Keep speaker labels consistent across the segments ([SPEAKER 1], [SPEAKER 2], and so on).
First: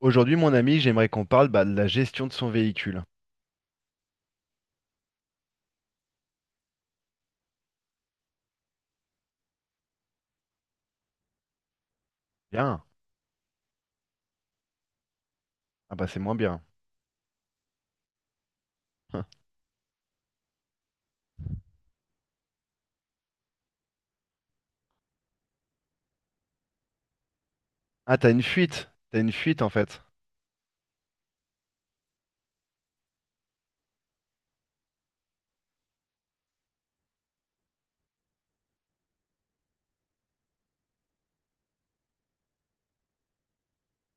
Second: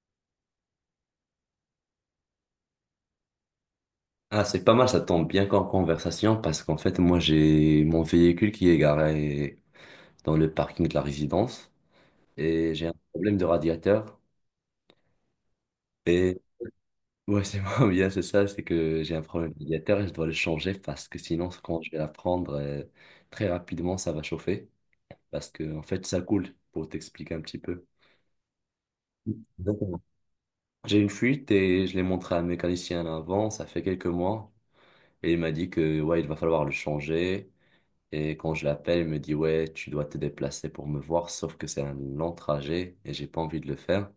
[SPEAKER 1] Aujourd'hui, mon ami, j'aimerais qu'on parle bah, de la gestion de son véhicule.
[SPEAKER 2] Ah, c'est pas mal, ça tombe bien qu'en conversation parce qu'en fait, moi, j'ai mon véhicule qui est garé dans le parking de la résidence et
[SPEAKER 1] Bien.
[SPEAKER 2] j'ai un problème de radiateur.
[SPEAKER 1] Ah bah c'est moins
[SPEAKER 2] Et
[SPEAKER 1] bien.
[SPEAKER 2] ouais, c'est moi, bien, c'est ça, c'est que j'ai un problème de radiateur et je dois le changer parce que sinon, quand je vais la prendre très rapidement, ça va chauffer parce que en fait, ça coule pour t'expliquer un petit peu.
[SPEAKER 1] Ah, t'as une fuite. T'as une fuite en fait.
[SPEAKER 2] Exactement. J'ai une fuite et je l'ai montré à un mécanicien avant, ça fait quelques mois, et il m'a dit que ouais, il va falloir le changer. Et quand je l'appelle, il me dit, ouais, tu dois te déplacer pour me voir, sauf que c'est un long trajet et j'ai pas envie de le faire.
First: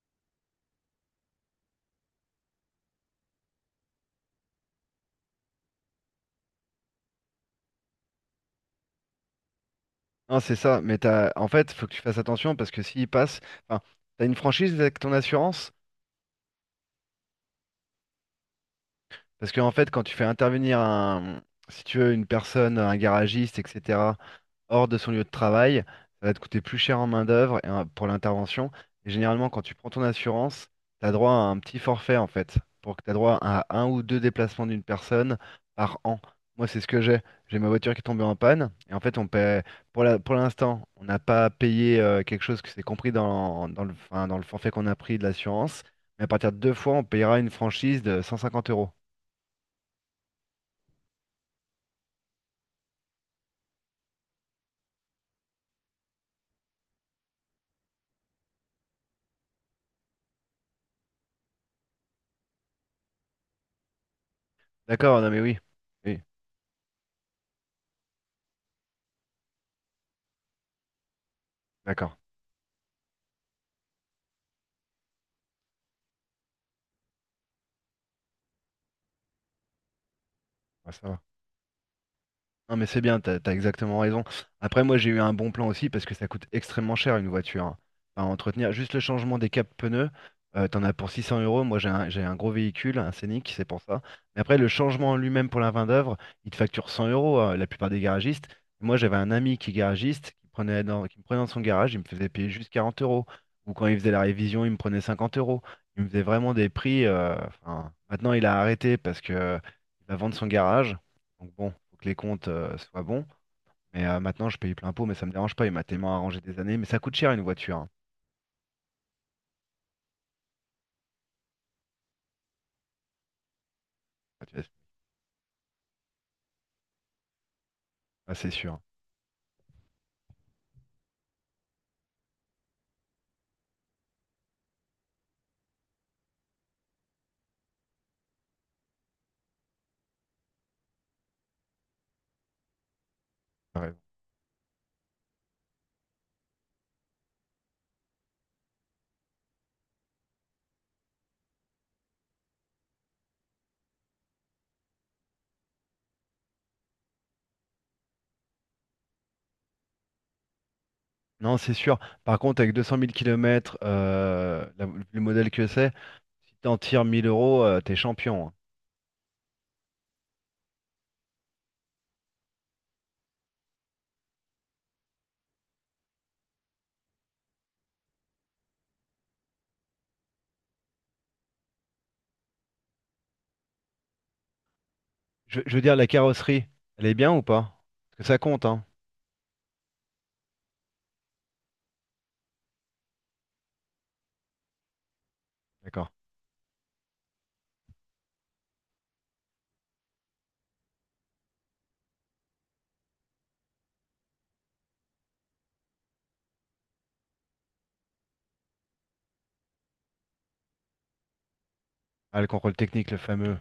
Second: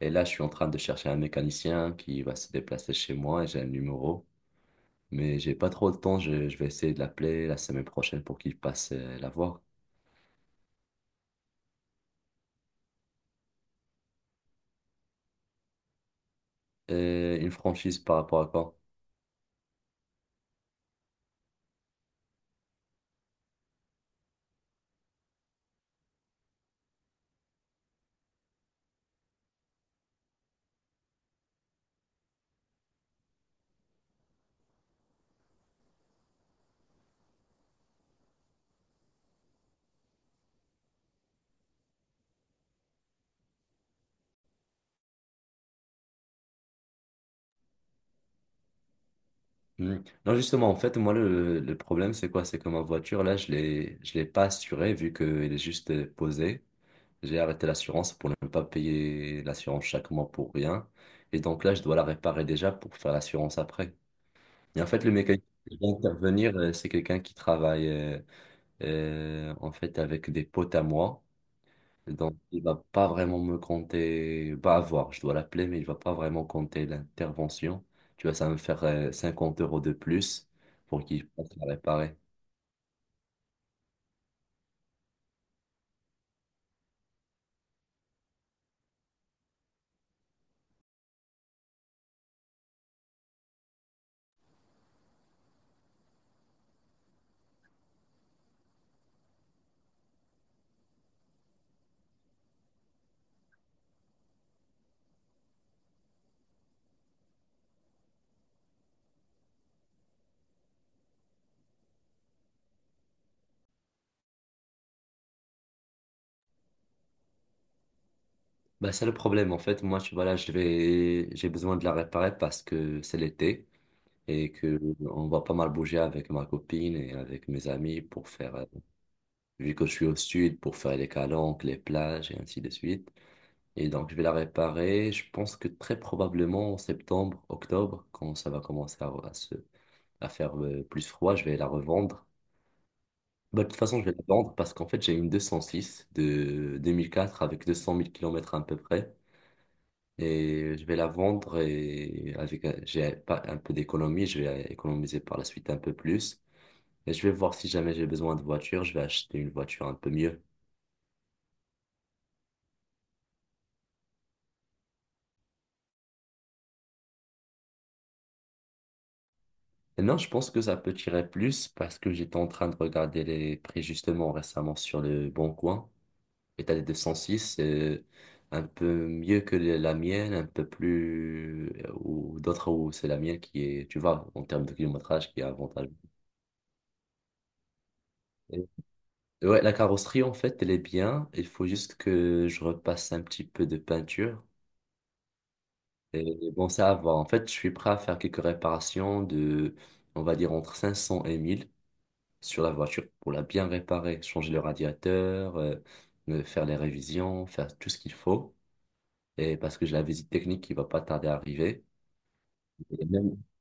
[SPEAKER 2] Et là, je suis en train de chercher un mécanicien qui va se déplacer chez moi et j'ai un numéro. Mais j'ai pas trop de temps, je vais essayer de l'appeler la semaine prochaine pour qu'il passe la voir.
[SPEAKER 1] Non, c'est ça. Mais en fait, faut que tu fasses attention parce que s'il passe, enfin, t'as une franchise avec ton assurance.
[SPEAKER 2] Et une franchise par rapport à quoi?
[SPEAKER 1] Parce que en fait, quand tu fais intervenir si tu veux, une personne, un garagiste, etc. hors de son lieu de travail. Ça va te coûter plus cher en main-d'œuvre et pour l'intervention. Et généralement, quand tu prends ton assurance, tu as droit à un petit forfait en fait, pour que tu as droit à un ou deux déplacements d'une personne par an. Moi, c'est ce que j'ai. J'ai ma voiture qui est tombée en panne. Et en fait, on paie, pour l'instant, on n'a pas payé quelque chose que c'est compris dans le, enfin, dans le forfait qu'on a pris de l'assurance. Mais à partir de deux fois, on payera une franchise de 150 euros.
[SPEAKER 2] Hmm. Non, justement, en fait, moi, le problème, c'est quoi? C'est que ma voiture, là, je l'ai pas assurée vu qu'elle est juste posée. J'ai arrêté l'assurance pour ne pas payer l'assurance chaque mois pour rien. Et donc là, je dois la réparer déjà pour faire l'assurance après. Et en fait, le
[SPEAKER 1] D'accord, non mais
[SPEAKER 2] mécanicien
[SPEAKER 1] oui.
[SPEAKER 2] qui va
[SPEAKER 1] Oui,
[SPEAKER 2] intervenir, c'est quelqu'un qui travaille en fait avec des potes à moi.
[SPEAKER 1] d'accord.
[SPEAKER 2] Donc, il va pas vraiment me compter, pas avoir, je dois l'appeler, mais il va pas vraiment compter l'intervention. Tu vois, ça va me faire 50 € de plus
[SPEAKER 1] Ouais,
[SPEAKER 2] pour
[SPEAKER 1] ça va.
[SPEAKER 2] qu'il puisse la réparer.
[SPEAKER 1] Non, mais c'est bien, t'as exactement raison. Après, moi, j'ai eu un bon plan aussi parce que ça coûte extrêmement cher une voiture, hein. Enfin, entretenir juste le changement des capes pneus, t'en as pour 600 euros. Moi, j'ai un gros véhicule, un Scénic, c'est pour ça. Mais après, le changement en lui-même pour la main d'œuvre, il te facture 100 euros, hein, la plupart des garagistes. Moi, j'avais un ami qui est garagiste, qui me prenait dans son garage, il me faisait payer juste 40 euros. Ou quand il faisait la révision, il me prenait 50 euros. Il me faisait vraiment des prix. Enfin, maintenant, il a arrêté parce que il va vendre son garage. Donc bon, faut que les comptes soient bons. Mais maintenant, je paye plein pot, mais ça me dérange pas. Il m'a tellement arrangé des années. Mais ça coûte cher une voiture, hein.
[SPEAKER 2] Bah, c'est le problème. En fait, moi, tu vois, là, j'ai besoin de la réparer parce que c'est l'été.
[SPEAKER 1] Ah,
[SPEAKER 2] Et
[SPEAKER 1] tu-
[SPEAKER 2] que on va pas mal bouger avec ma copine et avec mes amis pour
[SPEAKER 1] ah, c'est
[SPEAKER 2] faire,
[SPEAKER 1] sûr, hein.
[SPEAKER 2] vu que je suis au sud, pour faire les calanques, les plages et ainsi de suite. Et donc, je vais la réparer. Je pense que très probablement en septembre, octobre, quand ça va commencer à faire plus froid, je vais la revendre. Bah, de toute
[SPEAKER 1] T'as raison.
[SPEAKER 2] façon, je vais la vendre parce qu'en fait, j'ai une 206 de 2004 avec 200 000 km à peu près. Et je vais la vendre et avec, j'ai pas un peu d'économie, je vais économiser par la suite un peu plus. Et je vais voir si jamais j'ai besoin de voiture, je vais acheter une voiture un peu mieux.
[SPEAKER 1] Non, c'est sûr. Par contre, avec 200 000 km, le modèle que c'est, si t'en tires 1 000 euros, t'es champion, hein.
[SPEAKER 2] Et non, je pense que ça peut tirer plus parce que j'étais en train de regarder les prix justement récemment sur le Bon Coin. Et t'as des 206 c'est un peu mieux que la mienne, un peu plus, ou d'autres où c'est la mienne qui est, tu vois, en termes de kilométrage, qui est
[SPEAKER 1] Je veux
[SPEAKER 2] avantageux.
[SPEAKER 1] dire, la carrosserie, elle est bien ou pas? Parce que ça compte,
[SPEAKER 2] Et-
[SPEAKER 1] hein.
[SPEAKER 2] Ouais, la carrosserie en fait, elle est bien. Il faut juste que je repasse un petit peu de peinture.
[SPEAKER 1] D'accord.
[SPEAKER 2] Et bon, ça va. En fait, je suis prêt à faire quelques réparations de, on va dire, entre 500 et 1000 sur la voiture pour la bien réparer, changer le radiateur, faire les révisions, faire tout ce qu'il faut. Et parce que j'ai la visite technique qui va pas tarder à arriver.
[SPEAKER 1] Ah, le contrôle
[SPEAKER 2] Et
[SPEAKER 1] technique, le
[SPEAKER 2] même-
[SPEAKER 1] fameux.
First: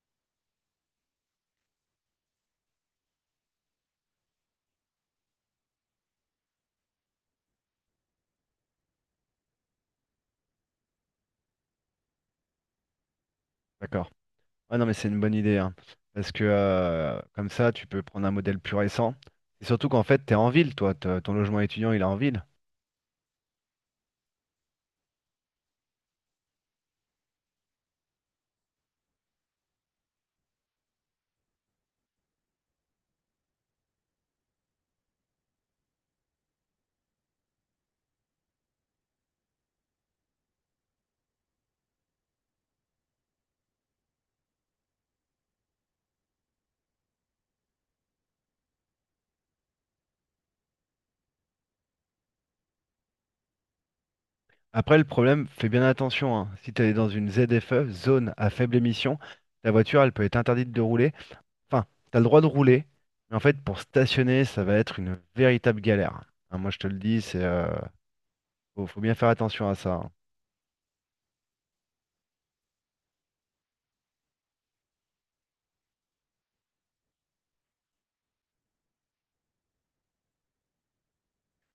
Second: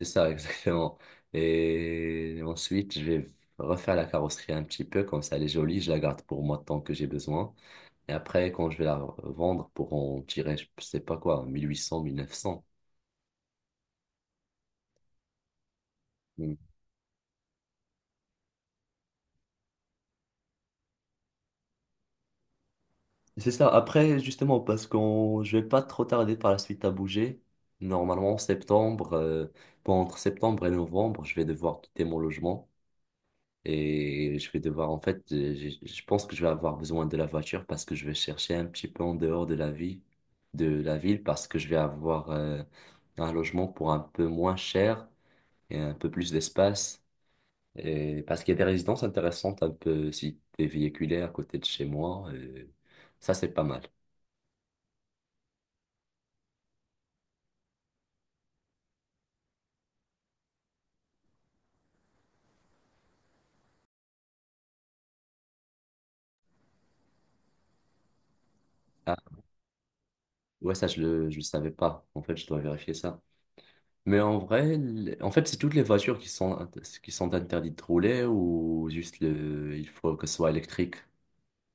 [SPEAKER 2] C'est ça, exactement. Et ensuite, je vais refaire la carrosserie un petit peu, comme ça elle est jolie, je la garde pour moi tant que j'ai besoin. Et après, quand je vais la vendre pour en tirer, je sais pas quoi, 1800, 1900.
[SPEAKER 1] D'accord. Ah non, mais c'est une bonne idée, hein. Parce que comme ça, tu peux prendre un modèle plus récent. Et surtout qu'en fait, t'es en ville, toi. Ton logement étudiant, il est en ville.
[SPEAKER 2] C'est ça. Après, justement, je vais pas trop tarder par la suite à bouger. Normalement, en septembre, bon, entre septembre et novembre, je vais devoir quitter mon logement et je vais devoir, en fait, je pense que je vais avoir besoin de la voiture parce que je vais chercher un petit peu en dehors de la vie, de la ville, parce que je vais avoir un logement pour un peu moins cher et un peu plus d'espace. Et parce qu'il y a des résidences intéressantes un peu si t'es véhiculé à côté de chez moi, ça c'est pas mal.
[SPEAKER 1] Après, le problème, fais bien attention, hein. Si tu es dans une ZFE, zone à faible émission, ta voiture, elle peut être interdite de rouler. Enfin, tu as le droit de rouler, mais en fait, pour stationner, ça va être une véritable galère. Hein, moi, je te le dis, faut bien faire attention à ça, hein.
[SPEAKER 2] Ouais, ça, je le savais pas. En fait, je dois vérifier ça. Mais en vrai, en fait, c'est toutes les voitures qui sont, qui sont interdites de rouler ou juste il faut que ce soit électrique.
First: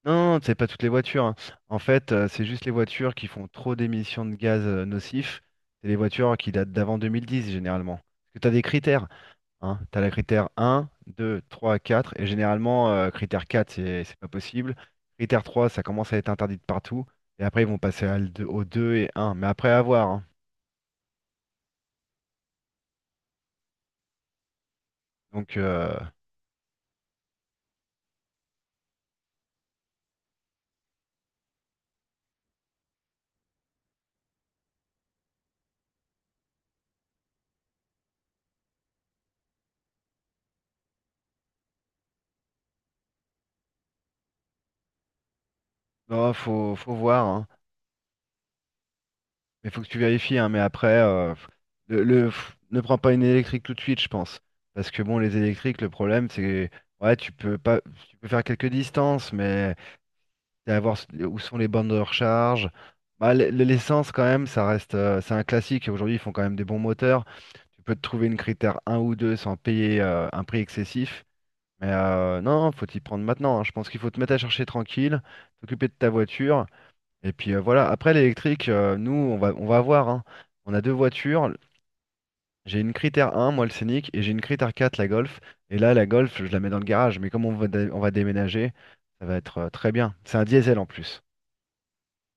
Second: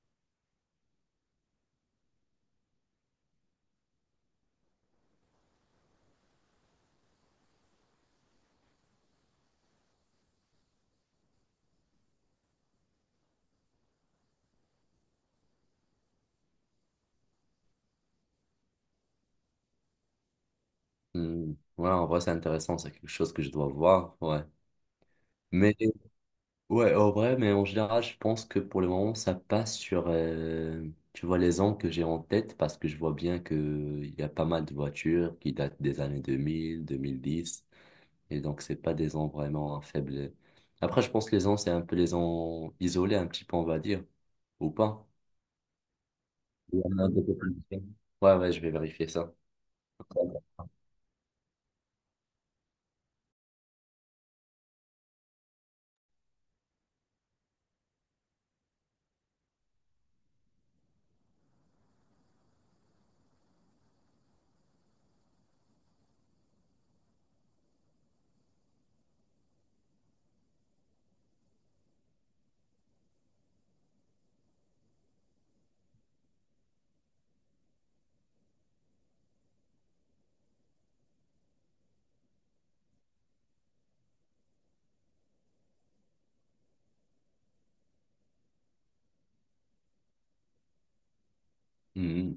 [SPEAKER 1] Non, non, c'est pas toutes les voitures, hein. En fait, c'est juste les voitures qui font trop d'émissions de gaz nocifs. C'est les voitures qui datent d'avant 2010, généralement. Parce que tu as des critères. Hein. Tu as le critère 1, 2, 3, 4. Et généralement, critère 4 c'est pas possible. Critère 3 ça commence à être interdit de partout. Et après, ils vont passer au 2 et un. Mais après, à voir, hein.
[SPEAKER 2] Hmm. Ouais, en vrai, c'est intéressant. C'est quelque chose que je dois voir. Ouais.
[SPEAKER 1] Donc,
[SPEAKER 2] Mais, ouais, en vrai, mais en général, je pense que pour le moment, ça passe sur, tu vois, les ans que j'ai en tête parce que je vois bien que il y a pas mal de voitures qui datent des années 2000, 2010. Et donc, c'est pas des ans vraiment faibles. Après, je pense que les ans, c'est un peu les ans isolés, un petit peu, on va dire. Ou pas.
[SPEAKER 1] non, faut,
[SPEAKER 2] Il y
[SPEAKER 1] faut
[SPEAKER 2] en a des
[SPEAKER 1] voir, hein.
[SPEAKER 2] populations. Ouais, ouais, je vais vérifier ça.
[SPEAKER 1] Mais faut que tu vérifies, hein. Mais après, ne prends pas une électrique tout de suite, je pense. Parce que bon, les électriques, le problème, c'est. Ouais, tu peux pas. Tu peux faire quelques distances, mais. D'aller voir où sont les bornes de recharge. Bah, l'essence, quand même, ça reste, c'est un classique. Aujourd'hui, ils font quand même des bons moteurs. Tu peux te trouver une critère un ou 2 sans payer un prix excessif. Mais non, faut t'y prendre maintenant, hein. Je pense qu'il faut te mettre à chercher tranquille, t'occuper de ta voiture. Et puis voilà, après l'électrique, nous, on va voir, hein. On a deux voitures. J'ai une critère un moi le Scénic, et j'ai une critère 4 la Golf. Et là, la Golf, je la mets dans le garage. Mais comme on va déménager, ça va être très bien. C'est un diesel en plus.
[SPEAKER 2] Mhm.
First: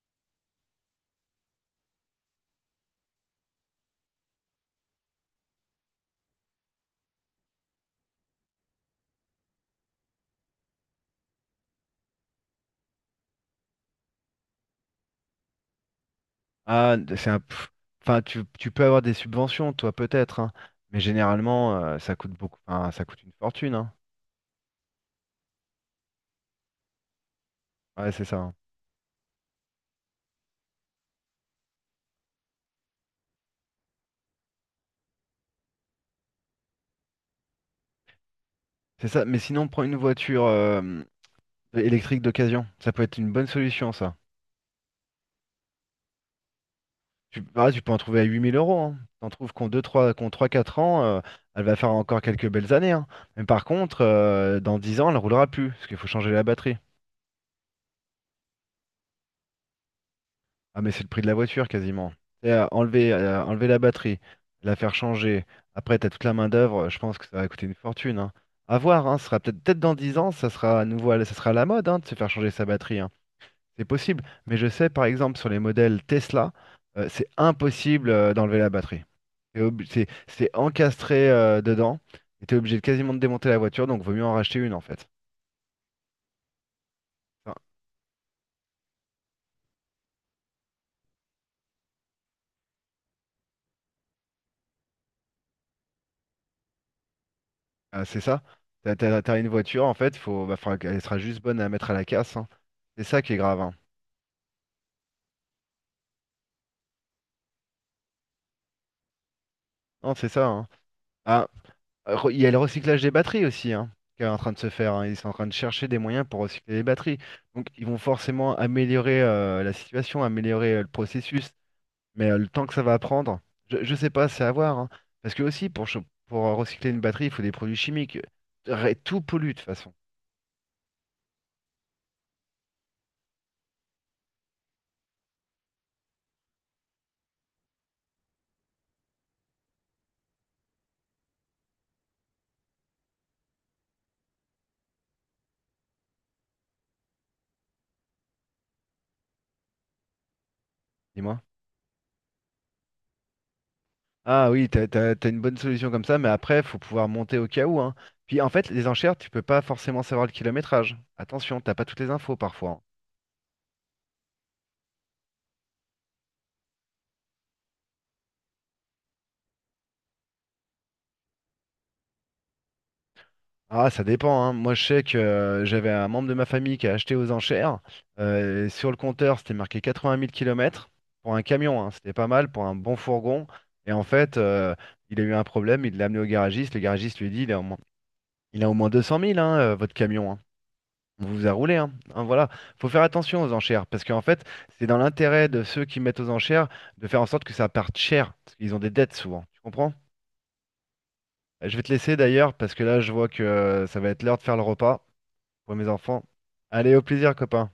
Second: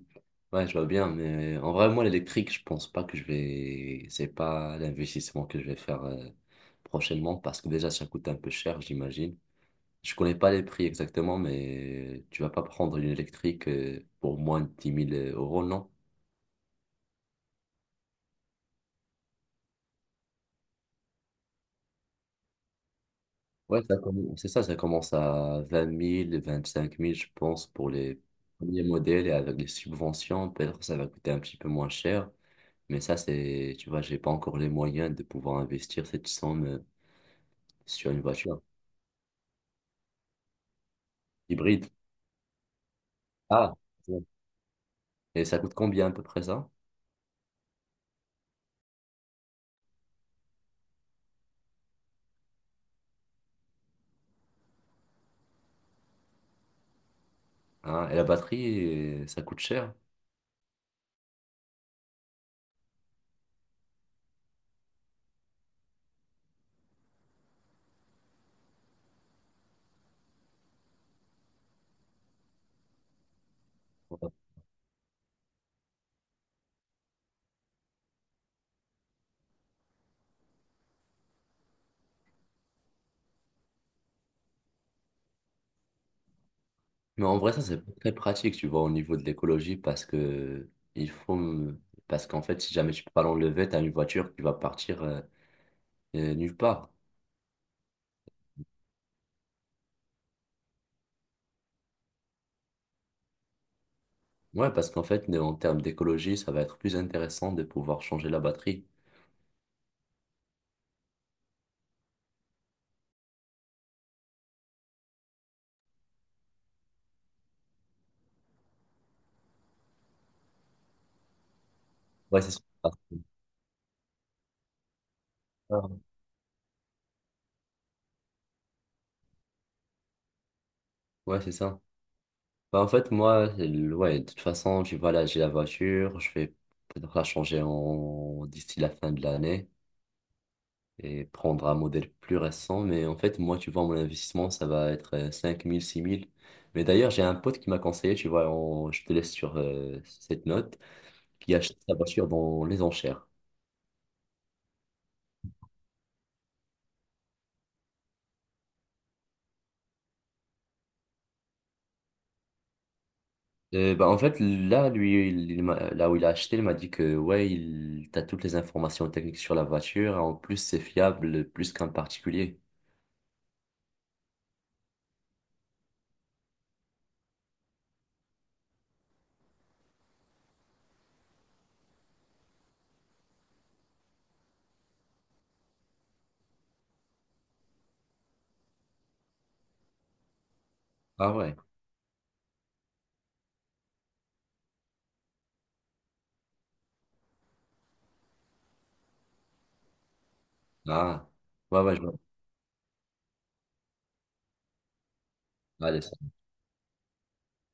[SPEAKER 2] Ouais, je vois bien, mais en vrai, moi, l'électrique, je pense pas que je vais. C'est pas l'investissement que je vais faire prochainement parce que déjà, ça coûte un peu cher, j'imagine. Je connais pas les prix exactement, mais tu vas pas prendre une électrique pour moins de dix mille euros, non?
[SPEAKER 1] Ah, c'est un, enfin, tu peux avoir des subventions, toi, peut-être, hein, mais généralement, ça coûte beaucoup, enfin, ça coûte une fortune,
[SPEAKER 2] Ouais,
[SPEAKER 1] hein.
[SPEAKER 2] ça commence, c'est ça, ça commence à 20 000 25 000 je pense, pour
[SPEAKER 1] Ouais,
[SPEAKER 2] les
[SPEAKER 1] c'est ça, hein.
[SPEAKER 2] premiers modèles et avec les subventions, peut-être que ça va coûter un petit peu moins cher. Mais ça, c'est, tu vois, j'ai pas encore les moyens de pouvoir investir cette somme sur une voiture
[SPEAKER 1] C'est ça. Mais sinon, prends une voiture
[SPEAKER 2] hybride.
[SPEAKER 1] électrique d'occasion. Ça peut être une bonne
[SPEAKER 2] Ah,
[SPEAKER 1] solution, ça.
[SPEAKER 2] bon. Et ça coûte combien à peu près ça?
[SPEAKER 1] Tu peux en trouver à 8 000 euros. Hein. T'en trouves qu'en 3, 4 ans, elle va faire encore quelques belles années, hein. Mais par contre, dans 10 ans, elle roulera plus, parce qu'il faut changer la batterie.
[SPEAKER 2] Hein, et la batterie, ça coûte cher.
[SPEAKER 1] Ah mais c'est le prix de la voiture quasiment. Et, enlever la batterie, la faire changer, après t'as toute la main-d'œuvre, je pense que ça va coûter une fortune. Hein. À voir, hein, ce sera peut-être dans 10 ans, ça sera à nouveau, ça sera à la mode hein, de se faire changer sa batterie, hein. C'est
[SPEAKER 2] Ouais.
[SPEAKER 1] possible, mais je sais par exemple sur les modèles Tesla, c'est impossible d'enlever la batterie. C'est encastré dedans, et t'es obligé de quasiment de démonter la voiture, donc vaut mieux en racheter une en fait.
[SPEAKER 2] Mais en vrai,
[SPEAKER 1] Enfin,
[SPEAKER 2] ça, c'est pas très pratique, tu vois, au niveau de l'écologie, parce que il faut, parce qu'en fait, si jamais tu peux pas l'enlever, t'as une voiture qui va partir nulle part.
[SPEAKER 1] ah, c'est ça. T'as une voiture, en fait, bah, faudra qu'elle sera juste bonne à mettre à la casse, hein. C'est ça qui est grave, hein.
[SPEAKER 2] Ouais, parce qu'en fait, en termes d'écologie, ça va être plus intéressant de pouvoir changer la batterie.
[SPEAKER 1] Non, c'est ça, hein. Ah, il y a le recyclage des batteries aussi, hein, qui est en train de se faire, hein. Ils sont en train de chercher des moyens pour recycler les batteries. Donc, ils vont forcément améliorer la situation, améliorer le processus. Mais
[SPEAKER 2] Ouais,
[SPEAKER 1] le
[SPEAKER 2] c'est ça.
[SPEAKER 1] temps que ça va prendre, je sais pas, c'est à voir, hein. Parce que aussi,
[SPEAKER 2] Ah.
[SPEAKER 1] pour recycler une batterie, il faut des produits chimiques. Tout pollue de toute façon.
[SPEAKER 2] Ouais, c'est ça. Bah, en fait, moi, ouais, de toute façon, tu vois, là, j'ai la voiture, je vais peut-être la changer d'ici la fin de l'année et prendre un modèle plus récent. Mais en fait, moi, tu vois, mon investissement, ça va être 5 000, 6 000. Mais d'ailleurs, j'ai un pote qui m'a conseillé, tu vois, je te laisse sur cette note,
[SPEAKER 1] Dis-moi.
[SPEAKER 2] qui achète sa voiture dans les enchères.
[SPEAKER 1] Ah oui, t'as une bonne solution comme ça, mais après, faut pouvoir monter au cas où, hein. Puis en fait, les enchères, tu peux pas forcément savoir le kilométrage. Attention, t'as pas toutes les infos parfois, hein.
[SPEAKER 2] Bah, en fait, là, lui, là où il a acheté, il m'a dit que, ouais, t'as toutes les informations techniques sur la voiture. En plus, c'est fiable plus qu'un particulier.
[SPEAKER 1] Ah, ça dépend, hein. Moi, je sais que j'avais un membre de ma famille qui a acheté aux enchères. Sur le compteur, c'était marqué 80 000 kilomètres pour un camion, hein. C'était pas mal pour un bon fourgon. Et en fait, il a eu un problème, il l'a amené au garagiste. Le garagiste lui a dit, il a au moins 200 000, hein, votre camion, hein. Vous
[SPEAKER 2] Ah
[SPEAKER 1] vous a
[SPEAKER 2] ouais.
[SPEAKER 1] roulé, hein. Hein, voilà, faut faire attention aux enchères parce qu'en fait, c'est dans l'intérêt de ceux qui mettent aux enchères de faire en sorte que ça parte cher parce qu'ils ont des dettes souvent. Tu comprends?
[SPEAKER 2] Ah.
[SPEAKER 1] Je
[SPEAKER 2] Ouais,
[SPEAKER 1] vais te
[SPEAKER 2] ouais, je vois.
[SPEAKER 1] laisser d'ailleurs parce que là, je vois que ça va être l'heure de faire le repas pour mes
[SPEAKER 2] Allez,
[SPEAKER 1] enfants. Allez, au plaisir, copain.